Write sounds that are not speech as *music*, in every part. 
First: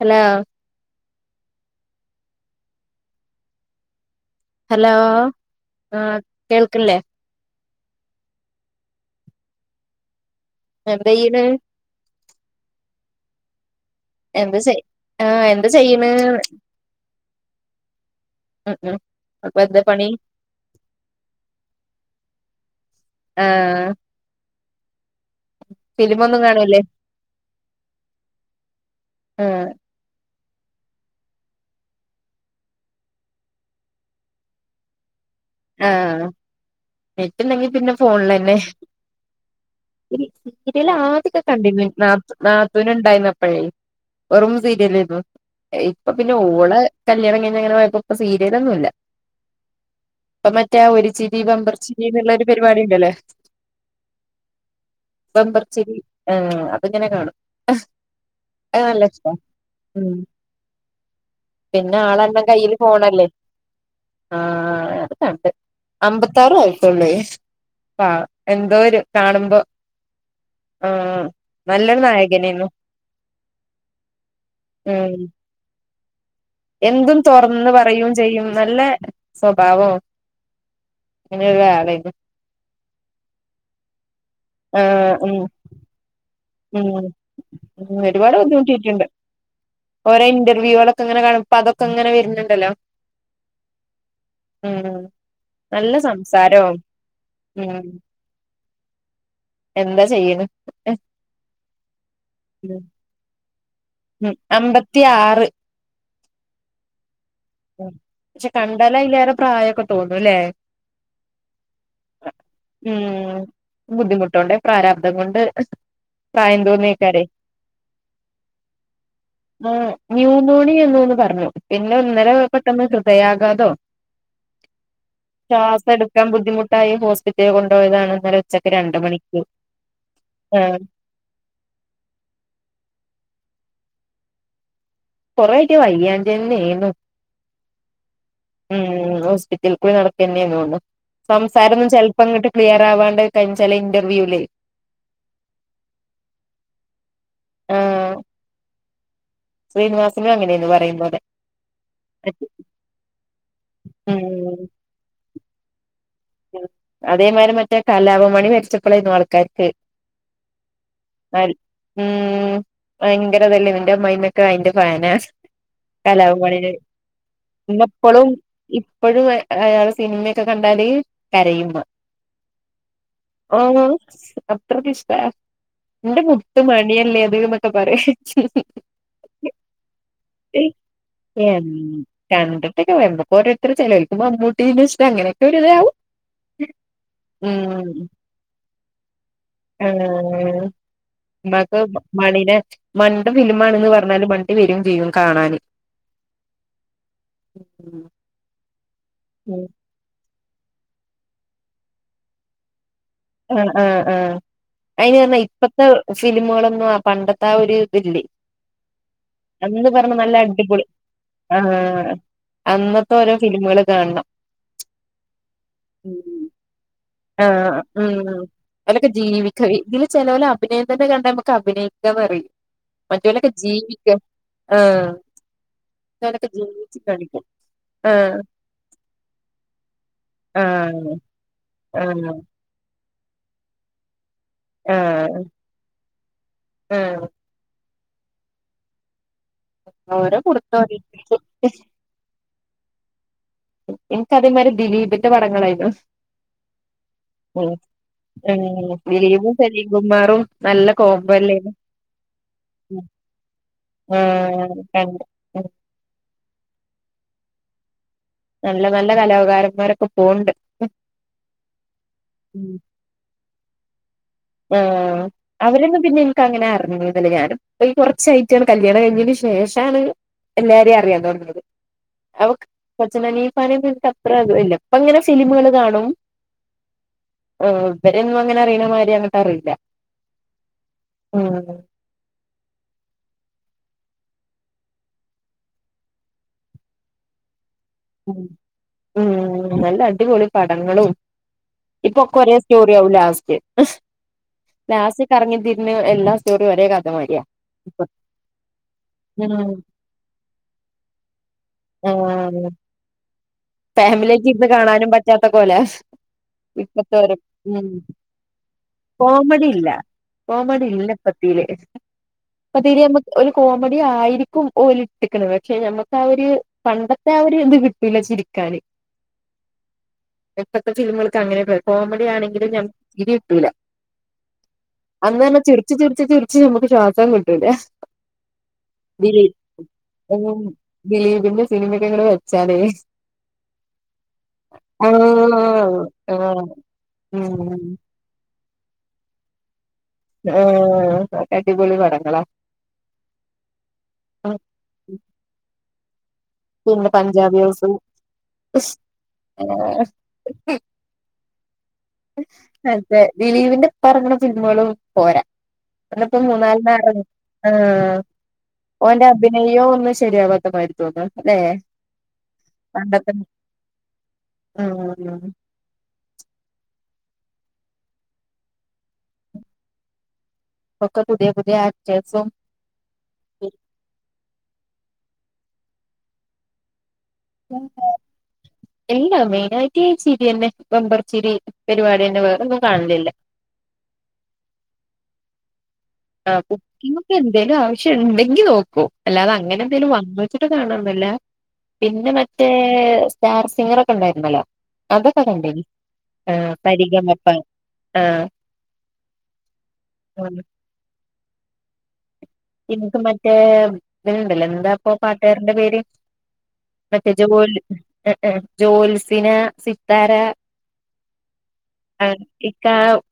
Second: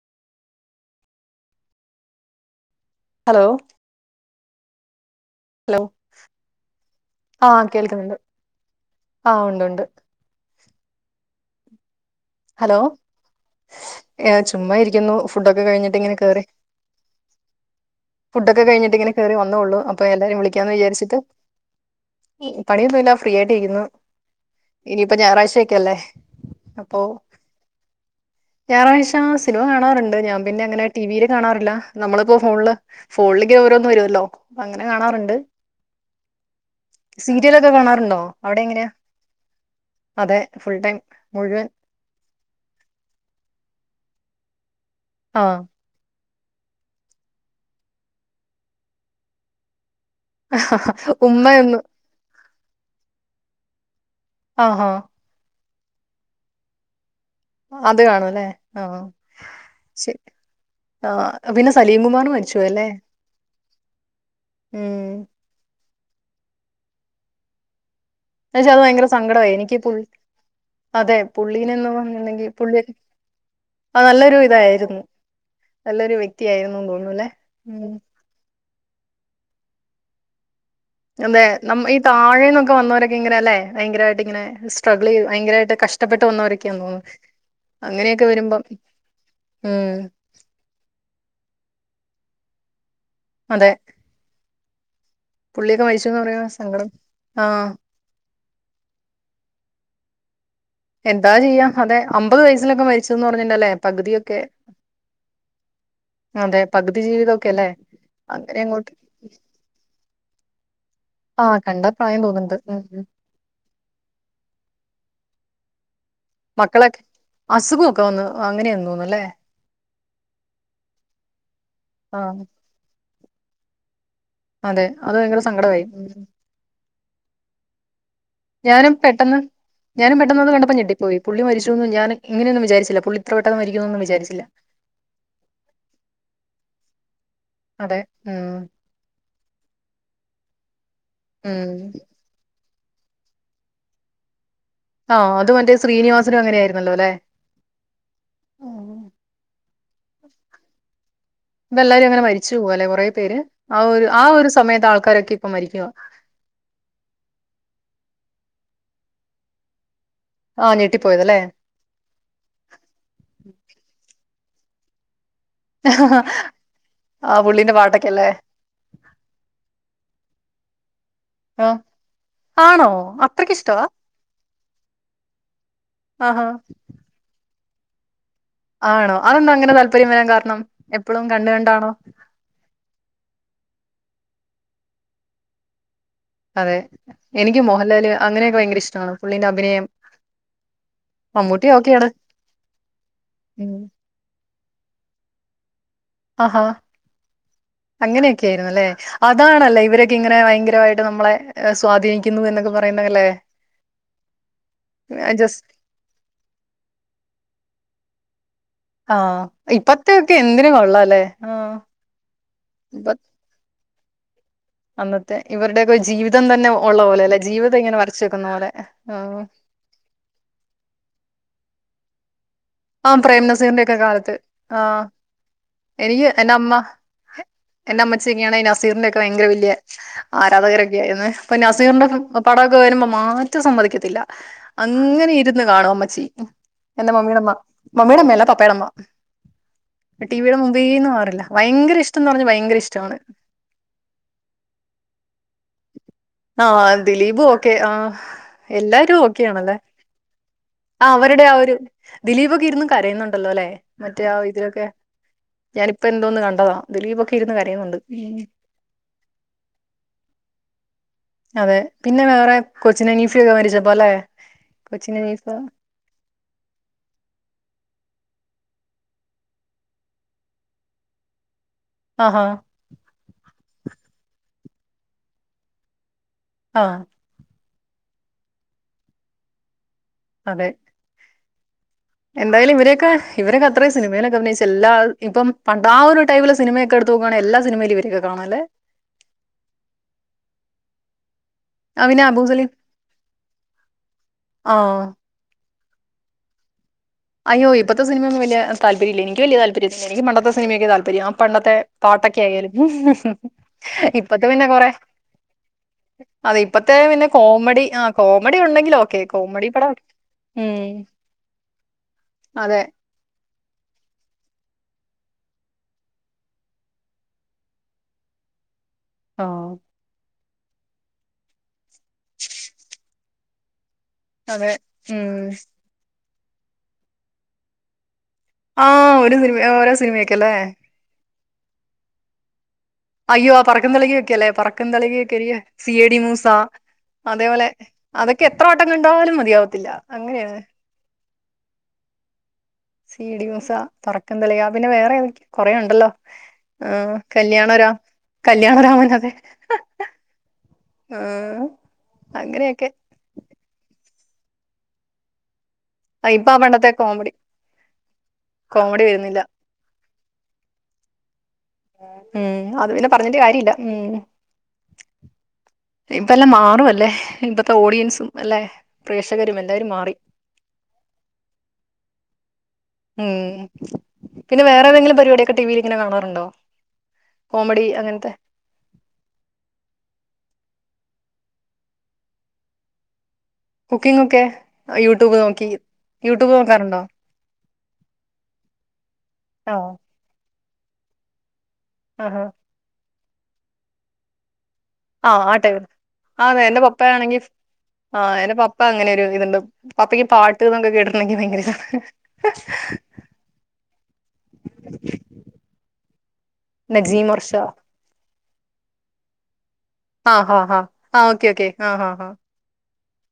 Hello hello hello hello ആഹ കേൾക്കല്ലേ ആഹ് കേൾക്കുന്നുണ്ട് ആഹ് ഉണ്ട് ഉണ്ട് എവിടെന്നോ ഏ എന്താ ചുമ്മാ ചെയ് ഇരിക്കുന്നു ആ ഫുഡൊക്കെ എന്താ കഴിഞ്ഞിട്ട് ചെയ്യണ് ഇങ്ങനെ കേറി ഫുഡൊക്കെ ഉം കഴിഞ്ഞിട്ട് ഉം ഇങ്ങനെ കറി വന്നള്ളു എന്താ അപ്പൊ പണി എല്ലാരും വിളിക്കാന്ന് വിചാരിച്ചിട്ട് പണിയൊന്നുമല്ല ഫ്രീ ആ ആയിട്ട് ഇരിക്കുന്നു ഇനി അപ്പൊ ഞായറാഴ്ചൊക്കെല്ലേ ഫിലിമൊന്നും കാണൂല്ലേ അപ്പോ ഞായറാഴ്ച ആ സിനിമ കാണാറുണ്ട് ഞാൻ പിന്നെ അങ്ങനെ ടി വിയിൽ കാണാറില്ല നമ്മളിപ്പോ ഫോണില് ഫോണിലേക്ക് ഓരോന്നും വരുമല്ലോ അങ്ങനെ കാണാറുണ്ട് ആഹ നെറ്റുണ്ടെങ്കി സീരിയലൊക്കെ പിന്നെ കാണാറുണ്ടോ ഫോണിൽ തന്നെ അവിടെ എങ്ങനെയാ അതെ ഫുൾ സീരിയൽ ടൈം ആതൊക്കെ മുഴുവൻ കണ്ടിു നാത്തുന ഉണ്ടായിന്നപ്പഴി വെറും സീരിയല ആഹ് ഇപ്പ പിന്നെ ഓള കല്യാണംങ്ങഞ്ഞ അങ്ങനെ പോയപ്പോ ഇപ്പ സീരിയലൊന്നുംല്ല ഇപ്പൊ മറ്റേ ഒരു ചിരി ബമ്പർ ഉമ്മയൊന്ന് ചിരി എന്നുള്ള പരിപാടി ഉണ്ടല്ലേ ആഹഹ ച്ചിരി അപ്പൊ ഇങ്ങനെ കാണും അത് കാണുംല്ലേ അത് ആഹ നല്ല ഇഷ്ടാ ശ ഉം ആ പിന്നെ സലീംകുമാർ ആളെല്ലാം മരിച്ചുവോ കയ്യില് അല്ലേ ഫോണല്ലേ ഉ തട്ട അമ്പത്താറ ആയിത്തുള്ള എന്നച്ചാ അത് ഭയങ്കര സങ്കടമായി എനിക്ക്ി അതെ ആഹ് പുള്ളീന്ന് നല്ലൊരു പറഞ്ഞട്ടണ്ടെങ്കി നായകനേന്നു പുള്ളി ആ നല്ലൊരു ഇതായിരുന്നു ഉം നല്ലൊരു വ്യക് എന്തും തോറന്നും പറയും ചെയ്യും നല്ലേ സ്വബാവവാ അതെ നമ്മ് ഈ താഴേന്നൊക്കെ വന്നവരൊക്കെങ്ങനെല്ലെ ഭയങ്കരമായിട്ട് ഇങ്ങനെ സ്ട്രഗിൾ ആഹ് ചെയ്ത് ഉമ് ഭയങ്കരമായിട്ട് കഷ്ടപ്പെട്ട് വന്നവരൊക്കെയാന്ന് ഉമ് തോന്നുന്നു അങ്ങനെയൊക്കെ ഒരുപാട് വരുമ്പം ബുദ്ധിമുട്ടിട്ടുണ്ട് ഉം ഓരോ ഇന്റർവ്യൂകൾ ഒക്കെ ഇങ്ങനെ കാണുബോ അതൊക്കെ ഇങ്ങനെ എന്ന്ണ്ടല്ലോ. അതെ. ഉമ്. പുള്ളിയൊക്കെ മരിച്ചുന്ന് പറഞ്ഞാ സങ്കടം ആഹ് ഉം എന്താ ചെയ്യണ്. എന്താ ചെയ്യാം അതെ അമ്പത് വയസിലൊക്കെ മരിച്ചുന്ന് പറഞ്ഞിണ്ടല്ലേ ഉം പകുതിയൊക്കെ അമ്പത്തി ആറ് അതെ പകുതി ജീവിതം. പക്ഷെ കണ്ടാൽ ആയില്റെ പ്രായൊക്കെ തോന്നൂവല്ലേ ആഹ് കണ്ടാ പ്രായം തോന്നുന്നുണ്ട് ഉം ഉം. ഉമ് ബുദ്ധിമുട്ടോണ്ട് പ്രാരാബ്ദം കൊണ്ട്. പ്രായം മക്കളൊക്കെ തോന്നിക്കാരെ അസുഖമൊക്കെ വന്ന് അങ്ങനെയെന്ന് തോന്നുന്നല്ലേ ആഹ് ന്യൂമോണിയ എന്ന് തോന്നുന്നു പറഞ്ഞു പിന്നെ ഒന്നര ആഹ് ഹൃദയകതാവോ. അതെ അത് ഭയങ്കര സങ്കടമായി ശ്വാസം ഉം. എടുക്കാൻ ബുദ്ധിമുട്ടായി ഹോസ്പിറ്റല് കൊണ്ട്. ഇതാണ്. ഞാനും പെട്ടെന്ന് ഞാനും പെട്ടെന്ന് അത് കണ്ടപ്പോ ആഹ് ഞെട്ടിപ്പോയി പുള്ളി മരിച്ചുന്ന് ഞാൻ ഇങ്ങനെയൊന്നും വിചാരിച്ചില്ല പുള്ളി ഇത്ര പെട്ടെന്ന് മരിക്കും ന്ന്. കും ന്ന് വിചാരിച്ചില്ല. കൊറെയൊക്കെ. *unintelligible* അതെ ഉം ഉമ് ഹോസ്പിറ്റലിൽ കൂടി നടക്ക തന്നെയാര്ന്നു. ഉം സംസാരം ഒന്നും ചെലപ്പോ അങ്ങട്ട് ക്ലിയർ ആവാണ്ട് കാണ്ച്ചാൽ ഇന്റർവ്യൂല്. ആഹ് അത് മറ്റേ ശ്രീനിവാസനും അങ്ങനെ ആയിരുന്നല്ലോ അല്ലെ ആഹ് ശ്രീനിവാസനും അങ്ങനെയാന്ന് പറയുന്നത്. ഇപ്പ എല്ലാരും അങ്ങനെ മരിച്ചു പോക അല്ലെ കുറേ പേര് ആഹ് ഒരു ആഹ് ഒരു സമയത്ത് ആൾക്കാരൊക്കെ. അപ്പ മരിക്കുവാ അതേമാരി മറ്റേ കലാഭാൻമണി മരിച്ചപ്പോളായിരുന്നു ആൾക്കാർക്ക്. ആഹ് ഞെട്ടിപ്പോയതല്ലേ അല് ഉമ് ഭയങ്കരതല്ലേ ന്റെ അമ്മായിമ് ക്കെ അയിന്റെ ഫാന കലഭവൻ മണിടെ ആ പുള്ളീന്റെ പാട്ടൊക്കെല്ലേ ഇന്നെപ്പളും ഇപ്പോഴും അയാൾടെ സിനിമയൊക്കെ കണ്ട *inaudible* ആഹ് കരയുമ്മാ ആണോ അത്രയ്ക്ക് ഇഷ്ടവാ ഓഹ് അത്രക്ക്‌ ഇഷ്ട എന്റെ ആഹാ മുത്ത് മണിയല്ലേ അത്. ന്നൊക്കെ പറയും. ആണോ അതെന്താ അങ്ങനെ താല്പര്യം വരാൻ കാരണം എപ്പോഴും കണ്ട് എൻ കണ്ടാണോ മമ്മൂട്ടീ ഇഷ്ടാ അങ്ങനൊക്കെ ഒരുരിരാവു. അതെ എനിക്ക് മോഹൻലാല് അങ്ങനെയൊക്കെ ഭയങ്കര ഇഷ്ടമാണ് പുള്ളിന്റെ അ ആ നക്ക് ഓക്കെയാണ് മണിനെ മണിന്റെ ഫിലിം ഉം. ആണന്ന് പറഞ്ഞാല്. *unintelligible* വരും ചെയ്യും കാണൻ ആഹാ ഉം അങ്ങനെയൊക്കെ ആായിരുന്നല്ലേ അതാണല്ല ഇവരൊക്കെ ഇങ്ങനെ ഓ ഭയങ്കരമായിട്ട് നമ്മളെ സ്വാധീനിക്കുന്നു എന്നൊക്കെ പാ ആ ആ ആ അയിന് പറഞ്ഞാ ജസ്റ്റ് ഇപ്പത്തെ ഫിലിമുകളൊന്നും ആ പണ്ടത്തെ ആ ഒരു *unintelligible* ആ അന്ന് ഇപ്പത്തെ പറഞ്ഞ നല്ല ഒക്കെ എന്തിന് അടിപൊളി കൊള്ളാല്ലേ ആ ഇപ്പ അന്നത്തെ ഓരോ ഫിലിമുകൾ കാണണം അന്നത്തെ ഇവരുടെയൊക്കെ ജീവിതം തന്നെ ഉള്ള പോലെ അല്ലെ ആ ജീവിതം ഇങ്ങനെ വരച്ച് ഉം വെക്കുന്ന പോലെ അതൊക്ക ആ ജീവിക്ക ഇതില് ചേലോലെ അഭിനയം തന്നെ കണ്ട നമ്മ അഭിനയിക്കാ പറി ആ പ്രേം നസീറിന്റെൊക്കെ കാലത്ത് ആ ആഹ് എനിക്ക് മറ്റോലൊക്കെ എന്റെറെ അമ്മ ജീവിച്ച് കാണിക്കും എന്റെറെ അമ്മച്ചി ആഹ് എങ്ങാണ് നസീറിന്റെ ഒക്കെ ഭയങ്കര വലിയ ആരാധകരൊക്കെ ആഹ് ആായിരുന്നു അപ്പൊ നാ സിറിന്റെ ആഹ് പാടാഒക്കെ വെ മാറ്റം സമ്മതിക്കത്തില്ല അങ്ങനെ ആഹ് ഇരുന്ന് കാണും അമ്മച്ചീ എൻന്റെ ആഹ് മമ്മിയുടെ അമ്മ മമ്മിയടമ്മല്ല പപ്പാടമ്മ ഓരോ ടി വിടെ കൊടുത്ത മുമ്പീന് മാറില്ല ഓരോരുത്തർക്ക് ഭയങ്കര ഇഷ്ടം എന്ന് പറഞ്ഞാൽ ഭയങ്കര ഇഷ്ടാണ് എനിക്ക് അതേമാരി ദിലീപിന്റെ പടങ്ങളായിരുന്നു ആ ദിലീപും ഉം ഓക്കെ ആ ഉം എല്ലാരും ദിലീപും ഓക്കെയണല്ലേ സലീം കുമാറും നല്ല ആ കോംബോ അവരുടെ ആ അല്ലേനു ഒരു ദിലീപൊക്കെ ഇരുന്ന് കരയുന്നുണ്ടല്ലോ അല്ലെ മറ്റേ ആ ആഹ് ഇതിലൊക്കെ കണ്ട് ഞാനിപ്പ എന്തോന്ന് കണ്ടതാ ദിലീപൊക്കെ ഇന്ന് കരയുന്നുണ്ട് നല്ല നല്ല കലാകാരന്മാരൊക്കെ പൊന്നിണ്ട് അതെ പിന്നെ വേറെ കൊച്ചിനെ ഹനീഫ മരിച്ച ബോലേ ആ അവരൊന്നും പിന്നെ എനിക്ക് അങ്ങനെ അറിങ്ങന്നില്ല ഞാനിപ്പൊ കുറ ചായിട്ടാണ് കല്യാണം കഴിഞ്ഞതിനന് ശേഷാണ് എല്ലാരെയും അറിയാൻ തുടങ്ങിയത് ആഹാ അവക് കൊച്ചിൻ ഹനീ പരീമ്പോ എനിക്ക് അത്ര അഗ്രില്ല ഇപ്പ അങ്ങനെ സിനിമകൾ കാണും ആ ഉഹ് പിന്നാ അങ്ങനെ അറിയണമാരിയ തറില്ല അതെ ഉം എന്തായാലും ഇവരൊക്കെ ഇവരൊക്കെ അത്ര സിനിമയിലൊക്കെ അഭിനയിച്ചച്ച് എല്ലാ ഇപ്പം പണ്ട ആ ഒരു ടൈപ്പിലെ സിനിമയക്ക എടുത്ത്ോക്കുകയാെ എല്ല ഉം നല്ല അടിപൊളി പടങ്ങളും ഇപ്പൊ അവന് ഒക്ക ഒരേ അബൂസലീം സ്റ്റോറി ആവും ലാസ്റ്റ്. ആഹ് ലാസ്റ്റ് കറങ്ങി തിരി ഞ്ഞ് എല്ലാ സ്റ്റോറീം ഒരേ ക അയ്യോ ഇപ്പത്തെ സിനമയൊന്നും വല്യ താല്പര്യവില്ല എനിക്ക് വല്യ താല്പര്യവില്ല എനിക്ക് പണ്ടത്തെ സിനിമയൊക്കയാ താല്പര്യം ആ പണ്ടത്തെ പാട്ടൊക്കെ ആഹ് ആയാലും ഫാമിലി ഇപ്പത്തെ ആയിട്ട് പിന്നെ ഇരുന്ന് കൊറെ കാണാനും പറ്റാത്ത പോലെ അതെ ഇപ്പത്തെ പിന്നെ ഓരോ കോമഡി ഉം ആ കോമഡി ഒണ്ടെങ്കിൽ ഓക്കെ കോമഡി പടം ഇം കോമഡി ഇല്ല ഇപ്പത്തീല് *unintelligible* കോമഡി ആയിരിക്കും ഓലിട്ടെക്കണത് പക്ഷെ നമ്മക്ക് ആ ഒരു പണ്ടത്തെ ആ ഒ രിത് കിട്ടൂല്ല ചിരിക്കാന് ആ ഇപ്പത്തെ സിനിമകൾക്ക് അങ്ങനെ *unintelligible* കോമഡി ആണെങ്കിലും ഞമ്മക്ക് ചിരി കിട്ടൂല അതെ അന്ന് ഉം തന്നെ ചിരിച്ച് ചിരിച്ച് ചിരി ച്ച് നമുക്ക് ശ്വാസം കിട്ടൂലാ ആ ഒരു സിനിമ ഓരോ സിനിമയൊക്കെ അല്ലേ *unintelligible* സിനിമേക്ക ഇങ്ങനെ വെ ച്ചാലേ അയ്യോ പറക്ക തിളകിക്കെല്ലെ പറക്കും തിളകിക്കെ ആഹ് സിയേടി മൂസ ആഹ് അതേപോലെ ഉം അതൊക്കെ എ പത്രോട്ടം കണ്ടലും മതിയാവത്തില്ല അങ്ങനെയാണ് ആ അടിപൊളി പടങ്ങളാ സീടി മൂസ പറക്കന്തലിക പിന്നെ വേറെ ഏത കുറേ ഉണ്ടല്ലോ പിന്നെ ആഹ് പഞ്ചാബി കല്യാണരാ ഹൗസ് കല്യാണരാമൻ അതെ *unintelligible* ആഹ് അങ്ങനെയൊക്കെ അതേ ദിലീപിന്റെ പറങ്ങണ സിനിമകള് പോരാ അപ്പ ഇപ്പൊ ആ മൂന്നാലി പണ്ടത്തെ കോമഡി ആ കോമഡി ഓന്റെ വരുന്നില്ല അഭിനയോ ഒന്ന് ശരിയാവാത്ത മതിരി തോന്ന ഉം അത് പിന്നെ പറഞ്ഞിട്ട് കാര്യല്ല ഉം ഉം ഇപ്പ എല്ലാം മാറുംല്ലേ ഇപ്പത്തെ ഓഡിയൻസും അല്ലെ പ്രേക്ഷകരും എല്ലാവരും മാറി ഇപ്പൊ കേ പുതിയ പുതിയ ആക്റ്റർസും ഉം പിന്നെ വേറെ ദേങ്കിലും പരിപാടി ഒക്കെ ടിവിൽ ഇങ്ങെനേ കാണാറുണ്ടോ കോമഡി അങ്ങനത്തെ എല്ലാ മെയിന ആയിട്ട് ചിരി തന്നെ ബെമ്പർച്ചിരി പരിപാടെ വേ ഒന്നും കാണലില്ല കുക്കിംഗ ഒക്കെ യൂട്യൂബ് നോക്കി ആ യൂട്യൂബ് നോക്കാറുണ്ടോ കുക്കിങ്ങൊക്കെ എനി എന്തേലും ആവശ്യം ഇണ്ടെങ്കി നോക്കും അല്ലാതങ്ങനെ ആഹ് എന്തേലും വന്ന് *unintelligible* കാണൊന്നില്ല പിന്നെ ആഹാ മറ്റേ സ്റ്റാർ സിംഗർ ഒക്കെ ഉണ്ടായിരുന്നല്ലോ ആഹ അതൊക്കെ ആ ടൈമ് കണ്ടേനി ആ ആതെ എന്റെ പപ്പ ആണെങ്കി പരിഗമപ്പ ആ എന്റെ പപ്പ അങ്ങനൊരു ഇത്ണ്ട് പപ്പയ്ക്ക് പാട്ട്ന്നൊക്കെ കേട്ട നി ഭയങ്കര സ ഇനിക്ക് മറ്റേ ഇത്ണ്ടല്ലോ എന്താപ്പൊ പാട്ടാരന്റെ പേര് നജീം മറ്റേ വർഷ ജോല് ജോൽസിന സിത്താര ആഹ് ആഹ് ഹഹ് ആഹ് ഓക്കെ ഓക്കെ ആഹ് ആഹ് ആഹ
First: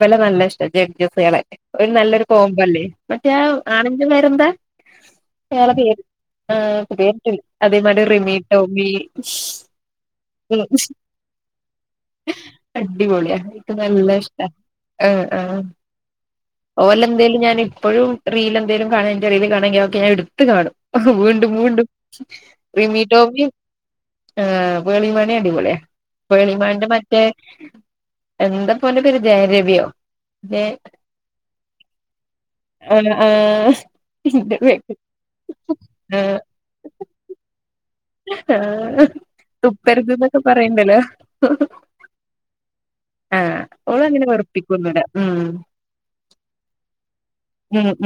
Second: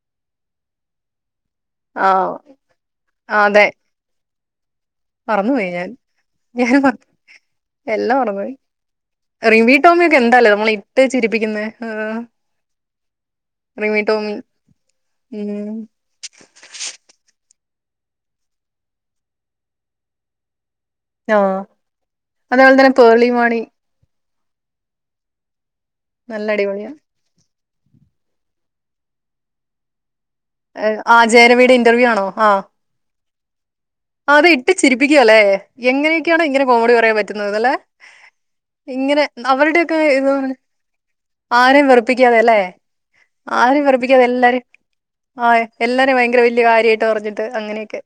വെല നല്ല ഇഷ്ടം ജെഡ് ജെ സേളെ ഒരു ആ നല്ലൊരു കോംമ്പല്ലേ മറ്റേ ആ, അതെ ആന എരുന്ത് മറന്നുപോയി അയാളെ ഞാൻ പേര് ഞാൻ ആഹ് മറ- *unintelligible* അതേമാതി എല്ലാം റിമി മറന്നുപോയി ടോമി റിമി ടോമിയൊക്കെ എന്താല്ലേ നമ്മളെ ഇട്ട് ചിരിപ്പിക്കുന്നെ ആഹ് അടിപൊള്യ ഇൻക്ക് റിമി നല്ല ടോമി ഇഷ്ട ആ ഉം ഓല്ല എന്തേലും ഞാൻ അപ്പോഴും റീൽ എന്തേലും കാണ എറെീതി കാണങ്കിൽെ ഞൻ എടുത്ത് കാണും മുണ്ട് ആഹ് മണ്ട് അതേപോലെ തന്നെ പേർളി മീട്ടോമി മാണി ആഹ് പേളി മാണി അടിപൊള്യ നല്ല പേളിമാണിന്റെ അടിപൊളിയാ മറ്റേ എന്താ പോൻ പേര് ജയരവിയോ ജയ ആ ജയര വീട് ഇന്റർവ്യൂ ആണോ ആഹ ആഹ് ആഹ് അതെ ഇട്ട് ചിരിപ്പിക്കുക ല്ലെ ആ എങ്ങനെയൊക്കെയാണ് ഇങ്ങനെ കോമഡി പറയാൻ പറ്റുന്നത് ല്ലെ ആ ഇങ്ങനെ അവരുടെയൊക്കെ തുപ്പരുത് ഇത് ന്നൊക്കെ പറയണ്ടല്ലോ ആരെം വെറുപ്പിക്കാതെ ല്ലെ ആഹ് ആരെം ഓള് വെറുപ്പിക്കാതെ അങ്ങനെ എല്ലാരെ വെറുപ്പിക്കൊന്നുല്ല ഉം ആ എല്ലാ രെം ഭയങ്കര വല്യ കാര്യായിട്ട് പറഞ്ഞിട്ട് അങ്ങനെയൊക്കെ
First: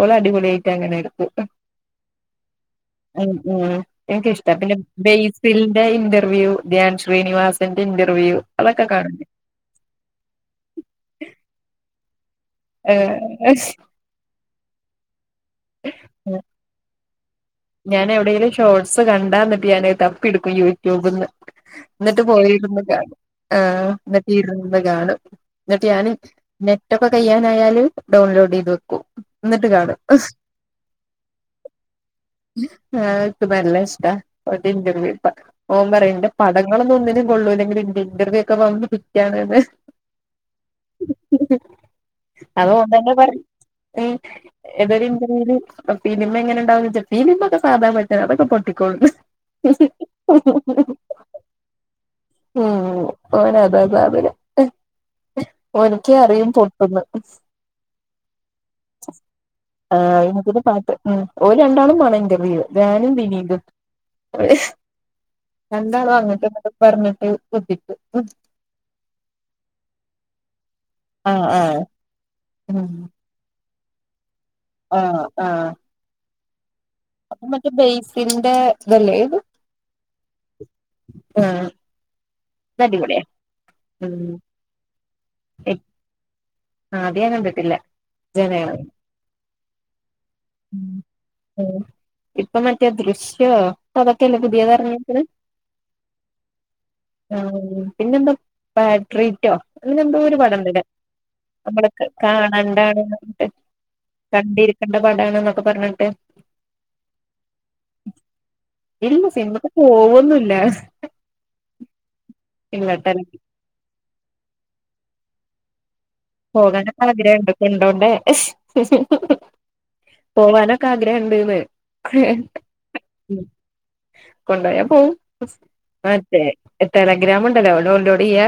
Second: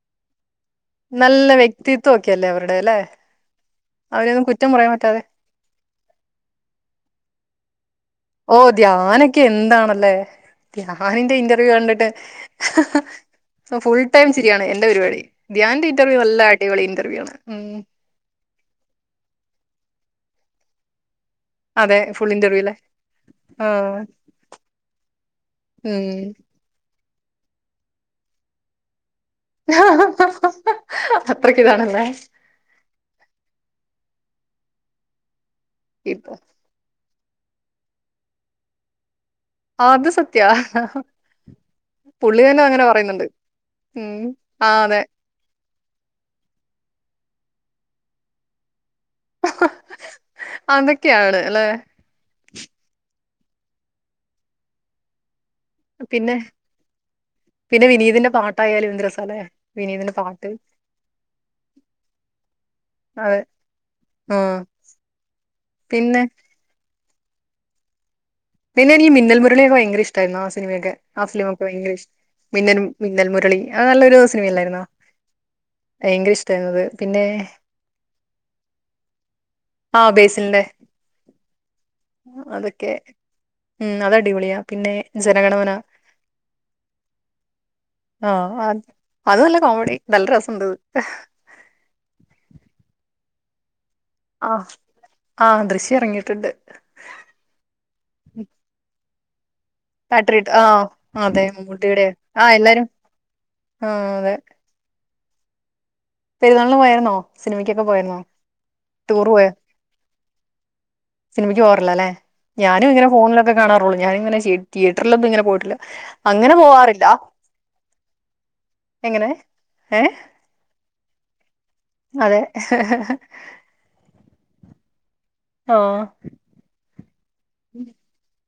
ഓള അടിപൊളിയായിട്ട് അങ്ങനെ ഇരിക്കു നല്ല വ്യക്തിത്വം ഒക്കെ അല്ലേ അവരുടെ അല്ലെ ഉം ഉം എനിക്ക് അവരെയൊന്നും ഇഷ്ട കുറ്റം പിന്നെ പറയാൻ പറ്റാതെ ബെയ്സിന്റെ ഇന്റർവ്യൂ ധാൻ ശ്രീനിവാസന്റെ ഇന്റർവ ഓ ധ്യാനൊക്കെ എന്താണല്ലേ ധ്യാനിന്റെ ഇന്റർവ്യൂ കണ്ടിട്ട് ഹ് ഹ് ഏഹ് ഹ് ഫുൾ ടൈം ചിരിയാണ് എന്റെറെ ഒരുപാടി ധ്യൻന്റെ ഇന്റർവ്യൂ നല്ല അടിപൊളി ഇന്റർവ്യൂ ആണ് ഉം ഞാൻ എവിടെലും ഷോർട്സ് കണ്ടാന്നട്ട് ഞാനഹ് തപ്പ് ഇട്ക്കും യൂറ്റൂബ്ന്ന് അതെ എന്നട്ട് ഫുൾ ഇന്റർവ്യൂല്ലേ പോയിരുന്ന് കാണും ആ എന്നിട്ട് ഇരുന്ന് കാണും എന്നിട്ട് ഉം ഞാനും ഒക്കെ കയ്യാനായാലും ഡൗൺലോഡ് ചെയ്ത് വെക്കും ന്നിട്ട് ഹ് കാണും ഹ് ഹ് അത്രക്ക് ഇതാണല്ലേ ആാഹ് *unintelligible* നല്ല ഇഷ്ട ഒ *unintelligible* ഇന്റർവ്യു പ ഓംപറിം ന്റെ ഇപ്പൊ പടങ്ങളൊന്നിനും കൊള്ളുല്ലെങ്കിലും ഇന്റർവ്യു ഒക്കെ അത് സത്യാ പുള്ളി തന്നെ അങ്ങനെ പറയുന്നുണ്ട് ഉം ആ അതെ *unintelligible* *unintelligible* *unintelligible* അതൊക്കെയാണ് അല്ലെ ഉം ഓന് അതാ അതാണ് ഒനിക്ക് പിന്നെ അറിയും പെട്ടന്ന് പിന്നെ വിനീതിന്റെ പാട്ടായാലും എന്ത് രസാല്ലേ ആ വിനീതിന്റെ പാട്ട് *unintelligible* *unintelligible* ഇന്റർവ്യു ധാന്യാനും അതെ വിനുതും ആ ശ് രണ്ടാളം പിന്നെ അങ്ങേട്ടും ഇങ്ങോട്ട് പ പറഞ്ഞിട്ട് ബദ്ധി പിന്നെ ഇനീ മിന്നെൽ മുരെളിയെക്കേ ഭയങ്കര ഇഷ്ടാര്ന്ന് സിനിമയെക്കെ ആ ആഹ് ഫിലിമെക്കേ ആഹ് ഭയങ്കര ഇഷ് മിന്നൽ ഉം മിന്നൽ മുരെളി അത് നല്ലൊരു സ് അല്ലാര്ന്നോ ഭയങ്കര ഇഷ് *unintelligible* അപ്പം മറ്റേ ബേയ്സെലിന്റെ ഇത് അല്ലോ ആ ആാ അതെക്കെ ഉം അതാടിപൊളിയാ പിന്നെ ജനഗണമന ആ അത് ഞാൻ കണ്ടിട്ടില്ല ആ അത് ജനഗണമന അത് നല്ല കോമഡി നല്ല രസമുണ്ട് അത്. ഇപ്പം മറ്റേ ദൃശ് *unintelligible* അതൊക്കെല്ലേ ആ പുതിയത് എറങ്ങിക്കണെ ആ ദൃശ്യം ഇറങ്ങിയിട്ടുണ്ട് ആ പിന്നെന്താ ബ റ്റീറ്റോ പാട്രീക്ക് ആ അതെ മമ്മൂട്ടിയുടെ *unintelligible* ആ എല്ലാരും ആ അതെ പാടണെന്നൊക്കേ പറഞ്ഞി പെരുന്നാളിന് പോയര്ന്നോ സിനിമക്കൊക്കെ പോയാര്ന്നോ ടൂറ് പോയോ അല്ല സിനിമക്ക് പോറില്ല അല്ലെ ഞാനും ഇങ്ങനെ ഫോണിലക്കെ കാണാറുള്ളൂ ഞാന ഇങ്ങനെ ഇത്രല്ലൊന്നും ഇങ്ങെ പോയിട്ടില്ല അങ്ങനെ പോകാനൊക്കെ പോവാറില്ല ആഗ്രഹംുണ്ട് കൊണ്ടോണ്ടേ എങ്ങനെ ഏ പോകാനൊക്കെ ആഗ്രഹുണ്ട്ന്ന് അതെ കൊണ്ടായ പോ ആഹ് മതേ എത്ര ഗ്രാമ ഉണ്ടല്ലോ ഡൗൺലോഡ് ചെയ്യാ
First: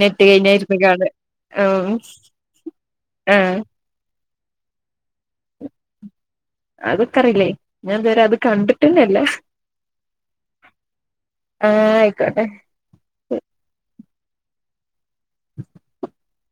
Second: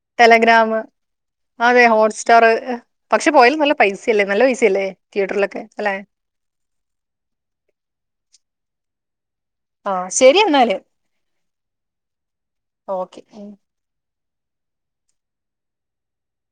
നെറ്റ് ടെലഗ്രാം കഴിഞ്ഞാണ് അതെ ഹോട്ട്സ്റ്റാർ പക്ഷെ പോയൽ നല്ല പൈസ മല്ല വസിലേ അതൊക്കറിയില്ലേ ഞാൻ വേറെ അത് കണ്ടിട്ടില്ല ഹലോ ആഹ ശരി എന്നാല് ആഹ ആയി ഓക്കെ ഉ *unintelligible*